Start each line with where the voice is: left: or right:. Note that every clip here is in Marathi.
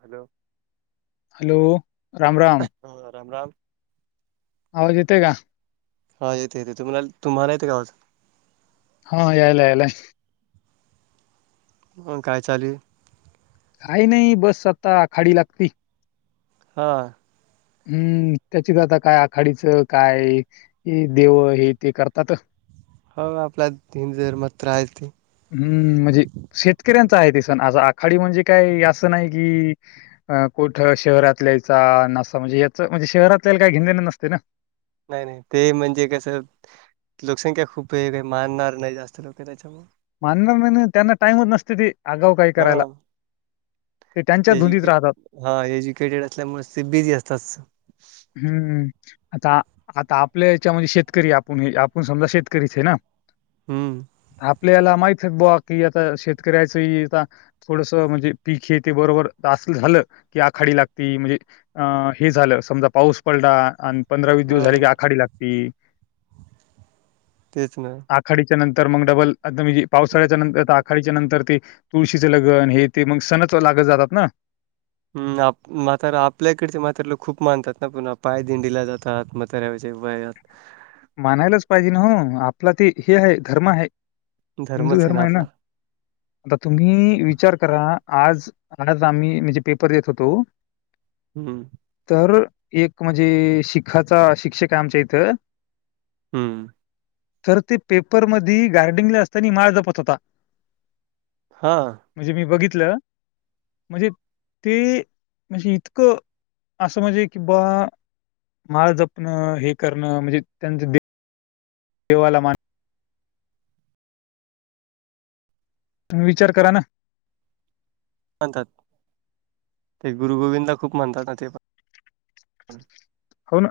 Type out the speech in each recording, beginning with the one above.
right: Hello
left: hello Ram Ram.
right: हा राम राम
left: आवाज येतोय का?
right: हा येते येते तुम्हाला तुम्हाला येतोय का आवाजं?
left: हा यायला यायलाय.
right: ह काय चालील
left: काही नाही बस आता आखाडी लागती
right: हा
left: हम्म त्याच्यात आता काय आखाडीचं काय देव हे ते करतात
right: हो आपला हिंदू धर्मात तर आहे त.
left: हम्म म्हणजे शेतकऱ्यांच आहे ते सण आज आखाडी म्हणजे काय असं नाही कि कुठं शहरातल्याचा नसा म्हणजे याच म्हणजे शहरातल्याला काय घेन देण नसते ना.
right: नाही नाही ते म्हणजे कसं लोकसंख्या खूप हे रे मानणार नाही जास्त लोक त्याच्यामु
left: माननार नाही नाही त्यांना टाइम च नसते ती आगाव काही
right: हा
left: करायला. ते त्यांच्या धुंदीत
right: एज्युके
left: राहतात
right: हा एज्युकेटेड असल्यामुळेच ते बिझी असतात.
left: हम्म. आता आता आपल्या याच्यामध्य शेतकरी आपण हे आपण समजा शेतकरीच आहे ना?
right: हम्म.
left: आपल्याला माहित आहे बुवा की आता शेतकऱ्याच हे आता थोडस म्हणजे पीखे ते बरोबर असल झालं की आखाडी लागती म्हणजे अ हे झालं समजा पाऊस पडला आण पंधरा वीस दिवस झाले
right: हो
left: की आखाडी लागती
right: तेच ना.
left: आखाडीच्या नंतर मग डबल अस म्हणजे पावसाळ्याच्या नंतर आखाडीच्या नंतर ते तुळशीचे लगन हे ते मग सणच लागत जातात ना.
right: ह आप म्हातारा आपल्याकडचे म्हातारा लोक खूप मानतात ना पुन्हा पाय दिंडीला जातात म तराज बात [unintelligible]
left: मानायलाच पाहिजे ना हो आपला ते हे आहे धर्म आहे हिंदू धर्म आहे ना. आता तुम्ही विचार करा आज अ आम्ही म्हणजे पेपर देत होतो
right: हम्म
left: तर एक म्हणजे शिखाचा शिक्षक आमच्या इथं
right: हं..
left: तर ते पेपर मधी गार्डनिंग ला असताना माळ जपत होता
right: हा.
left: म्हणजे मी बघितलं म्हणजे ते म्हणजे इतकं असं म्हणजे की बा माळ जपण हे करणं म्हणजे त्यांच देवाला मा तुम्ही विचार करा ना.
right: मानतात ते गुरु गोविंदला खूप मानतात ना ते पण
left: कोण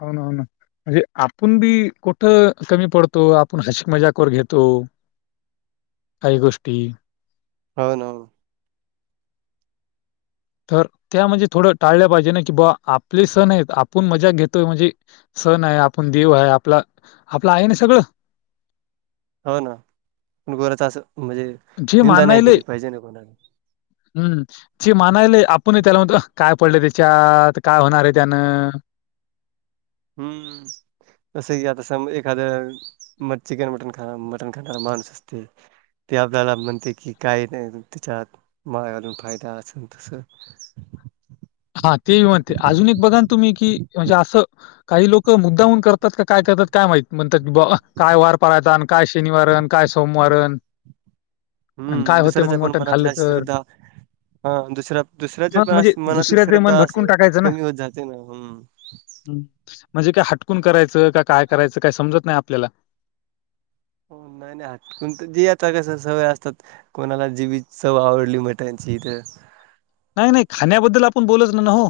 left: हो ना हो ना [unintelligible] म्हणजे आपण बी कुठं कमी पडतो आपण हाशी मजाक करून घेतो. काही गोष्टी
right: हो ना ओ.
left: तर त्या म्हणजे थोडं टाळल्या पाहिजे ना की बा आपले सण आहेत आपण मजा घेतोय म्हणजे सण आहे आपण देव आहे आपला आपलं आहे ना सगळं?
right: हो ना गोराच असं म्हणजे
left: जे
right: निंदा नाही
left: मानालय
right: केली पाहिजे ना कोणाला.
left: हम्म ची मानायले आपण त्याला म्हणतो काय पडलं त्याच्यात काय होणार आहे त्यानं.
right: हम्म. जसं की आता सम एखादं म चिकन मटण खा मटण खाणारा माणूस असतोय. ते आपल्याला म्हणतय की काही नाही त्याच्यात. माय घालून फायदा अस तसं.
left: हा ते म्हणते अजून एक बघा तुम्ही की म्हणजे असं काही लोक मुद्दामून करतात का. काय करतात काय माहित म्हणतात भावा काय वार पाळायचा आणि काय शनिवारन काय सोमवार रन
right: हम्म दुसऱ्याच पण मनातल्या
left: तर?"
right: सुद्धा. हा दुसऱ्या दुसऱ्याचे
left: हां, म्हणजे
right: पण मनातली
left: दुसऱ्याचं मन
right: श्रद्धा अस
left: भटकून
right: कमी होत जाते ना हम.
left: ह म्हणजे काय हटकून करायचं का काय करायचं काय समजत नाही आपल्याला.
right: हो नाही नाही हटकून तर जे आता कस सवय असतात. कोणाला जीबेची चव आवडली मटणाची तर.
left: नाही नाही खाण्याबद्दल आपण बोलच ना ना हो.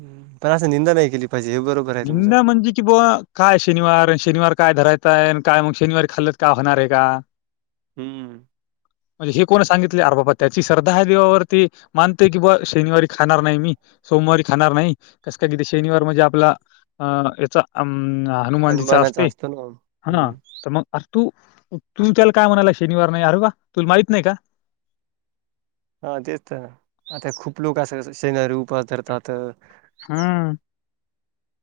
right: हम पण असं निंदा नाही केली पाहिजे हे बरोबर. आहे तुमचं.
left: निंदा म्हणजे की बुवा. काय शनिवार शनिवार काय धरायताय काय मग शनिवारी खाल्लत काय होणार आहे का.
right: हम्म.
left: म्हणजे हे कोण सांगितले अर बाबा त्याची श्रद्धा देवावरती. मानतोय की बा शनिवारी खाणार नाही मी सोमवारी खाणार नाही कस काय किती शनिवार म्हणजे आपला. अ याचा अ हनुमानजीचा
right: हनुमानाचा
left: असते
right: असतो ना
left: हा
right: हम्म
left: तर मग. अरे तू तु त्याला काय म्हणाला शनिवार नाही अरे बा तुला माहीत नाही का.
right: हा तेच तर आता खूप लोक असं शनिवारी उपास धरतात.
left: हम.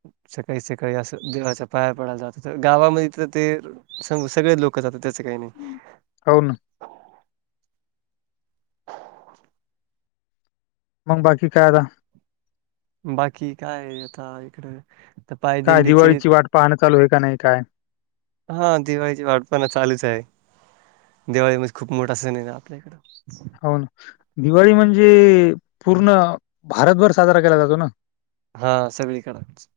right: ह सकाळी सकाळी असं देवाच्या पाया पडायला जात तर गावामध्ये तर ते स सगळे लोक. लोक जातं त्याचं काही नाही.
left: होन. मग बाकी काय आता.
right: बाकी काय आता इकड. तर
left: काय
right: पायदिंडीची
left: दिवाळीची वाट पाहणं चालू आहे का नाही काय.
right: हा दिवाळीची वाटपण चालूच आहे. दिवाळी म्हणजे खूप मोठा सण आहेेत ना आपल्याकडं.
left: हो दिवाळी म्हणजे पूर्ण भारतभर साजरा केला जातो ना.
right: हा सगळीकडच.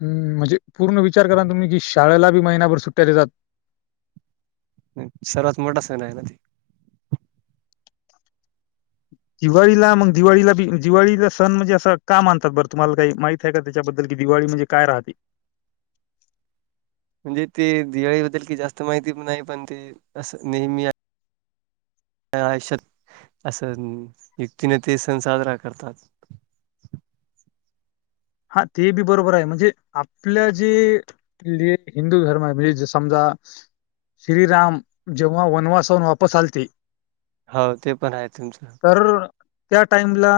left: हम् म्हणजे पूर्ण विचार करा तुम्ही कि शाळेला बी महिनाभर सुट्ट्या देतात.
right: नाही सर्वात मोठा सन आहे ना ते.
left: दिवाळीला मग दिवाळीला बी दिवाळीला सण म्हणजे असं का मानतात बरं तुम्हाला काही माहि. का त्याच्याबद्दल की दिवाळी म्हणजे काय राहते.
right: म्हणजे ते दिवाळी बद्दल की जास्त माहिती पण नाही पण ते असं नेहमी. आयुष्यात असं युक्तीने ते सण साजरा करतात.
left: हा ते बी बरोबर आहे म्हणजे आपल्या जी. आपल्या हिंदू धर्म आहे मजे समजा. श्रीराम जेव्हा वनवासाून वापस आलते.
right: हो ते पण आहे तुमच.
left: तर त्या टाइमला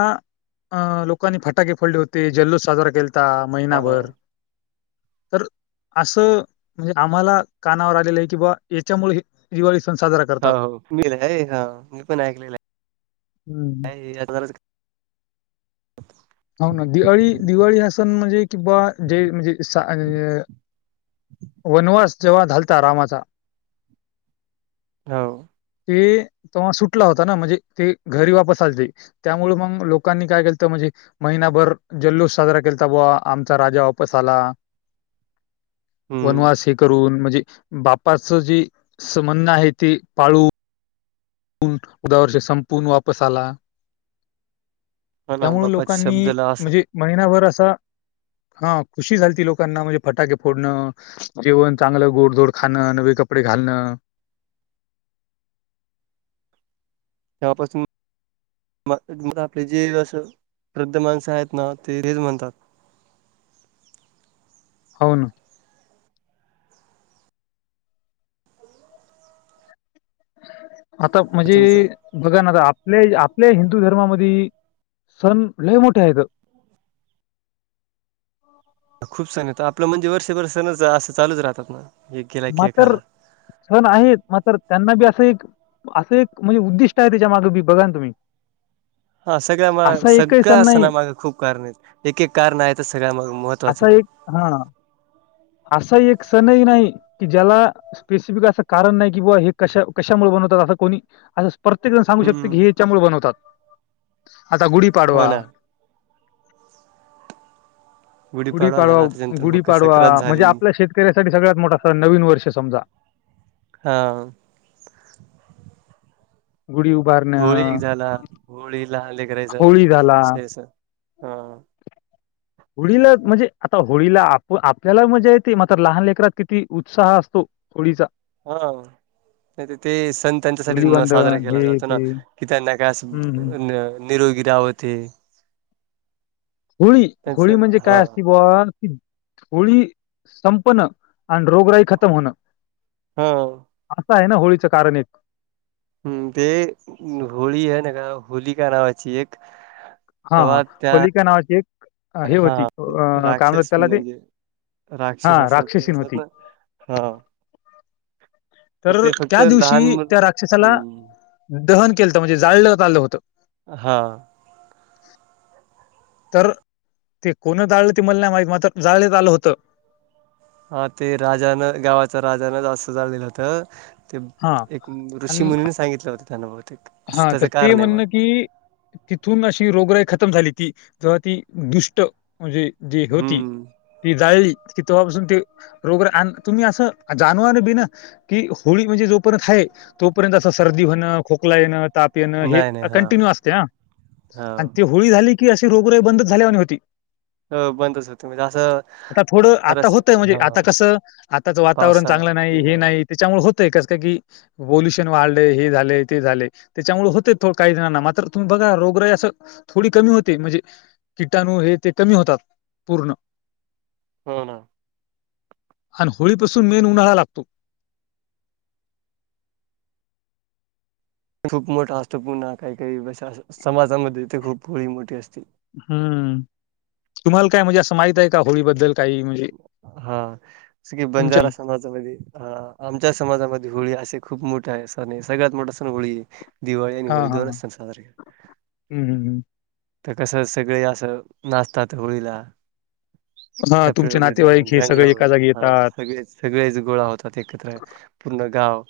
left: अ लोकांनी फटाके फोडले होते जल्लोष केला. साजरा खेलता
right: हो,
left: महिनाभर.
right: [inaudible]
left: तर. असं म्हणजे आम्हाला कानावर आलेलं आहे कि बावा याच्यामुळे दिवाळी सण साजरा.
right: अ
left: करतात.
right: मी पण हा मी पण ऐकलेलं
left: हम्म.
right: हाय काय अर्जार्‍याच.
left: हो ना दिवाळी दिवाळी हासन म्हणजे किंवा जे म्हणजे सा वनवास जेव्हा घालता रामाचा
right: हो
left: ते तेव्हा सुटला होता ना म्हणजे ते घरी वापस लते त्यामुळे मग लोकांनी काय केलं तर म्हणजे महिनाभर जल्लोष साजरा केलाता बवा आमचा राजा वापस आला
right: हम्म.
left: वनवास हे करून म्हणजे बापाच जी समन्न आहे ती पाळ ्या वर्ष संपून वापस आला
right: हो ना
left: त्यामुं
right: बाप्पाच्या
left: लोकांनी
right: शब्दला असं
left: म्हणजे महिनाभर असा हा खुशी झाल त लोकांना म्हणजे फटाके फोडणं जेवण चांगलं गोडधोड खाणं नवे कपडे घालणं
right: शापस म म मला आपले जे असं वृद्ध माणसं आहेत ना ते रेज म्हणतात
left: होन आता म्हणजे
right: तुमचं
left: बघा ना आता आपल्या आपल्या हिंदू धर्मामध्ये सण लय मोठे आहेत
right: खूप सण येत आपलं म्हणजे वर्षभर सणच असं चालच राहतात ना एक गेला की एक
left: मात्र
right: आला.
left: सण आहेत मात्र त्यांना बी असं एक असं एक म्हणजे उद्दिष्ट आहे त्याच्या मागे बी बघा ना तुम्ही
right: हा सगळ्या मा
left: असा एकही सण
right: सगळं असना
left: नाही
right: मागं खूप कारण आहेत एक एक कारण आहे तर सगळ्या माग महत्त्वाचे
left: असा एक हा असा एक सणही नाही की ज्याला [unintelligible] [unintelligible] [unintelligible] स्पेसिफिक असं कारण नाही की बा हे कशा कशामुळे बनवतात असं कोणी असं [unintelligible] प्रत्येक जण सांगू शकते की
right: हम्म.
left: हे याच्यामुळे बनवतात आता
right: हो
left: गुढीपाडवा
right: ना झाला
left: गुढीपाडवा
right: त्याच्यानंतर मकर
left: गुढीपाडवा
right: संक्रांत
left: म्हणजे
right: झाली.
left: आपल्या शेतकऱ्यासाठी सगळ्यात मोठा सण नवीन वर्ष समजा
right: हा [unintelligible]
left: गुडी उभारणे [unintelligible]
right: होळी एक झाला होळी लानले
left: होळी झाला
right: करायचस हा
left: होळीला म्हणजे आता होळीला आप आपल्याला मजा येते मात्र लहान लेकरात किती उत्साह असतो ओडीिसा
right: हा नाही ते सण त्यांच्यासाठी साजरा
left: धुलीवंदन
right: केला
left: हे
right: जातो ना
left: ते.
right: कि त्यांनाकास
left: हं, हं.
right: निरोगीरा होते
left: होळी होळी म्हणजे काय असती बण होथोळी संपणं आणि रोगराई खतम होणं
right: हा
left: असं आहे ना होळीचं कारण एक
right: हम्म ते होळी आहे ना का होली का नावाची एक
left: हा हा
right: तेव्हा त्या
left: होलिका नावाची एक हे
right: हा
left: होती
right: ते
left: काय म्हणत्यात
right: राक्षस
left: त्याला ते
right: म्हणजे राक्षस
left: हां,
right: असत ते
left: राक्षसीन
right: असत
left: होती.
right: ना हा
left: तर
right: ते फक्त
left: त्या
right: लहान
left: दिवशी
right: मुल
left: त्या राक्षसाला
right: हम्म
left: दहन केलंत म्हणजे जाळ आलं होतं
right: हा
left: तर ते कोण जाळलं ते मला नाही माहित मात्र जाळत आलं होतं
right: हा ते राजान गावाच राजान असं जाळलेल होत ते
left: हां.
right: एक ऋषीमुनीने सांगितलं होत त्यांना बहुतेक असं
left: हा
right: त्याचं
left: तर ते
right: कारण आहे मग
left: म्हणणं की तिथून अशी रोगराई खतम झाली ती जेव्हा ती दुष्ट म्हणजे जी होती
right: हम्म
left: ती जाळली की तेव्हापासून ते रोग तुम्ही असं जाणवान बिन कि होळी म्हणजे जोपर्यंत आहे तोपर्यंत असं सर्दी होणं खोकला येणं ताप हे
right: नाही नाही हा
left: कंटिन्यू असते
right: हा
left: आणि ते होळी झाली की अशी रोग रे बंदच झाल्या होती.
right: बंदच होते म्हणजे असं
left: आता थोडं आता
right: खरंच
left: होतय म्हणजे
right: हा
left: आता कसं. आताचं वातावरण चांगलं
right: पावसाळ्यात
left: नाही हे नाही त्याच्यामुळे होतय कस का की पोल्युशन वाढलंय हे झालंय. ते झाले त्याच्यामुळे होते काही जणांना मात्र तुम्ही बघा रोगराई असं थोडी कमी होते म्हणजे कीटाणू हे ते कमी होतात पूर्ण.
right: हो ना.
left: आणि होळीपसून मेन उन्हाळा लागतो.
right: खूप मोठा असतो पुन्हा काही काही ब समाजामध्ये ते खूप होळी मोठी असते.
left: हम्म तुम्हाला काय म्हणजे असं माहित आहे का होळीबद्दल काही म्हणज
right: हा सगळे बांजार समाज आमच्या समाजामध्ये होळी असे खूप मोठे आहे सण हे सगळ्यात मोठ सण होळी आहे. दिवाळी आणि होळी दोन च सण साजर आहे.
left: हम् हम् हम.
right: तर कसं सगळे असं नाचतात होळीला
left: हा
right: डपळे
left: तुमचे
right: वगैरे लावून
left: नातेवाईक हे
right: रंग
left: सगळे एका
right: लावून
left: जागी
right: हा
left: येतात
right: सगळे सगळेच गोळा होतात एकत्र. पुूर्ण गाव.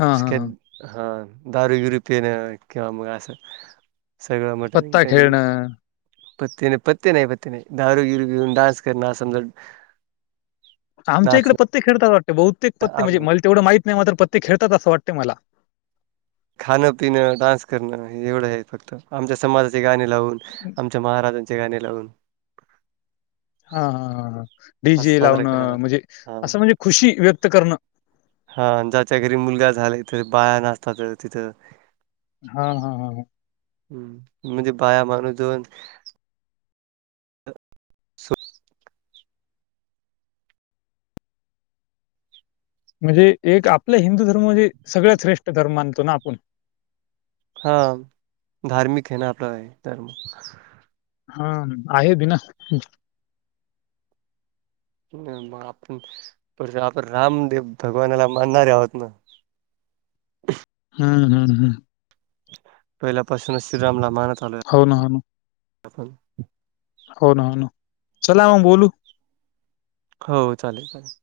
left: हा हा हा.
right: हा दारू गिरु पिण किंवा मग असं सगळं मटण
left: पत्ता
right: गिटण
left: खेळणं
right: पत्त नाही पत्ते नाही पत्तते नाही दारू गिरि पिऊन डान्स करणार समजा
left: आमच्या इकडे
right: नाचणं
left: पत्ते खेळतच अस वाटते बहुतेक पत्ते म्हणे
right: आम-
left: मला तेढं माहीत नाही म पत्ते खेळतात अस वातते मला.
right: खाणं पिण डान्स करणं हे एवढं आहे फक्त आमच्या समाजाचे गाणे लावून आमच्या महाराजां गाणी लावून.
left: हा हा ह डी
right: असं
left: जे
right: साजरा केला
left: लावणं
right: जातो.
left: म्हणजे
right: हा
left: असं म्हणजे खुशी व्यक्त करणं.
right: हा ज्याच्या घरी मुलगा झाल्या तथ बाया नाचतात तिथं.
left: हा हा हा.
right: हम् म्हणजे बाया माणूसन [unintelligible] सो-
left: म्हणजे एक आपला हिंदू धर्म म्हणजे सगळ्यात श्रेष्ठ धर्म मानतो ना आपण.
right: हा धार्मिक हेन ना [unintelligible] आपला धर्म
left: हा आहे बी ना.
right: मग आपण स आपण रामदेव भगवानाला मानणारे आहोत ना.
left: हम्म हम्म हम.
right: पहिल्यापासूनच श्रीरामला मानत आले.
left: हो ना हो ना. हो ना हो ना चला मग बोलू.
right: हो चालेल चालेल.